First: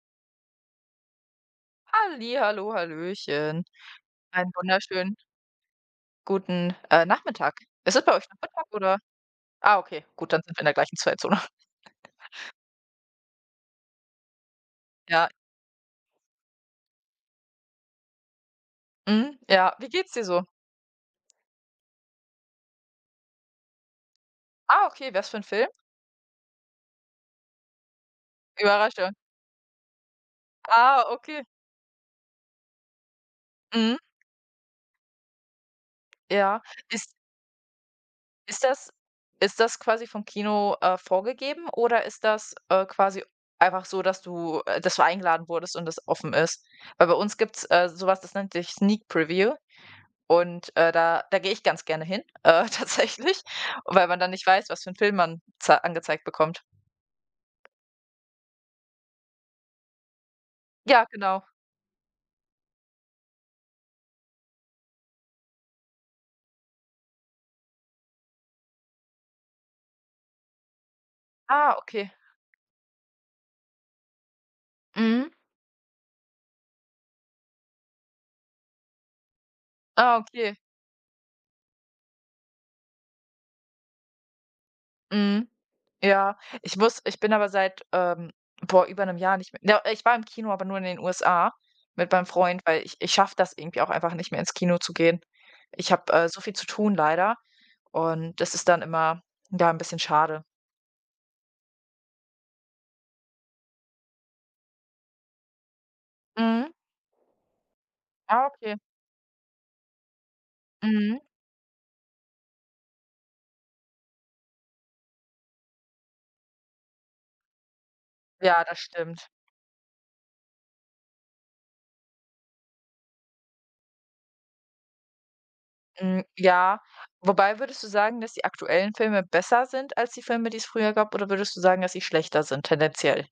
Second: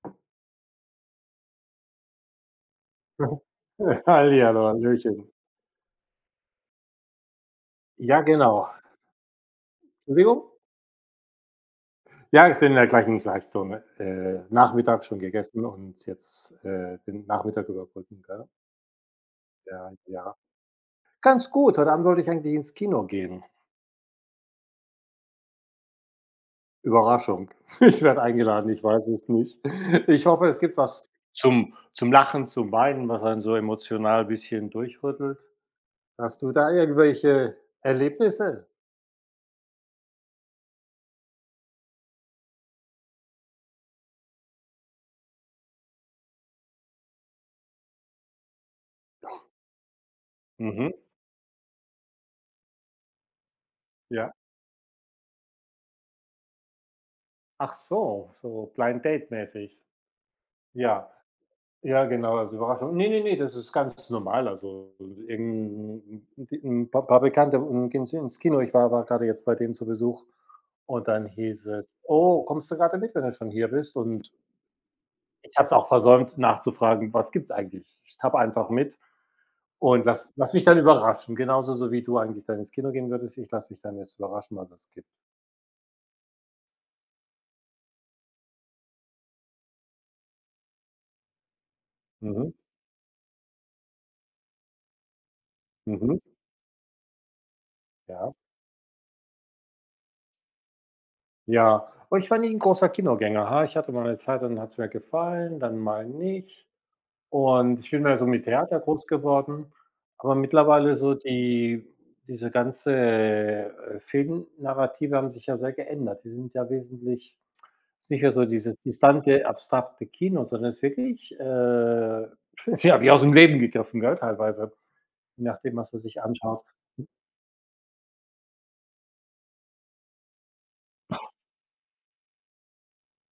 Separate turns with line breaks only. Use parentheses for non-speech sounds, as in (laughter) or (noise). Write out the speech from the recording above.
Hallihallo,
Mhm.
hallöchen,
(chuckles)
einen
Hallihallo,
wunderschönen
hallöchen.
guten, äh, Nachmittag. Ist es bei
Ja,
euch Nachmittag,
genau.
oder? Ah okay, gut, dann
Entschuldigung?
sind wir in der gleichen Zeitzone. (giggles)
Ja, ist in in der gleichen Zeitzone, äh, Nachmittag schon
Ja.
gegessen und jetzt, äh, den Nachmittag überbrücken, gell?
Mhm. Ja. Wie
Ja,
geht's dir
ja.
so?
Ganz gut, heute Abend wollte ich eigentlich ins Kino gehen.
Ah, okay, was für 'n Film?
Überraschung, ich werde eingeladen, ich weiß
Überraschung?
es nicht. Ich hoffe, es gibt
Ah,
was
okay.
zum zum Lachen, zum Weinen, was einen so
Mhm.
emotional bisschen durchrüttelt. Hast du
Ja,
da
ist
irgendwelche
Ist
Erlebnisse?
das ist das quasi vom Kino, äh, vorgegeben oder ist das, äh, quasi einfach so, dass du, äh, dass du eingeladen wurdest und das offen ist? Weil bei uns gibt's, äh, so was, das nennt sich „Sneak Preview“ und, äh,
Mhm.
da da gehe ich ganz gerne hin, äh, tatsächlich, weil man dann
Ja.
nicht weiß, was für 'n Film man za angezeigt bekommt.
Ach so, so Blind Date mäßig.
Ja,
Ja.
genau.
Ja, genau, als Überraschung. Ne, ne, ne, das ist ganz normal. Also, irgend 'n 'n Pa Paar Bekannte gehen s ins Kino. Ich war gerade jetzt bei denen zu Besuch und dann hieß
Ah,
es:
okay.
„Oh, kommst du gerade mit, wenn du schon hier bist“ und
Mhm.
ich habe es auch versäumt nachzufragen: „Was gibt's eigentlich?“ Ich tappe einfach mit und
Ah,
lass lasse
okay.
mich dann überraschen, genauso so wie du eigentlich dann ins Kino gehen würdest. Ich lasse mich dann jetzt überraschen, was es gibt.
Mhm. Ja, ich muss ich bin aber seit, ähm, vor über 'nem Jahr nicht mehr do äh, ich war im Kino, aber nur in den USA mit meinem
Mhm.
Freund, weil ich ich schaffe das irgendwie auch einfach nicht mehr ins Kino zu gehen. Ich habe,
Mhm.
äh, so viel zu tun leider
Ja.
und das ist dann immer, ja, 'n bisschen schade.
Ja. Oh, ich war nie 'n großer Kinogänger, ha ich hatte mal 'ne Zeit, dann hat es mir gefallen, dann mal nicht,
Mhm.
und ich bin mehr so mit
Ah, okay.
Theater groß geworden. Aber mittlerweile so
Mhm.
die diese ganze Film-Narrative haben sich ja sehr geändert. Sie sind ja wesentlich, es ist nicht mehr so
Ja,
dieses
das stimmt.
distante, abstrakte Kino, sondern es ist wirklich, äh, tja wie aus dem Leben gegriffen, gell, teilweise, je nachdem, was man sich
Hm,
anschaut.
ja. Wobei würdest du sagen, dass die aktuellen Filme besser sind als die Filme, die es früher gab oder würdest du sagen, dass sie schlechter sind tendenziell?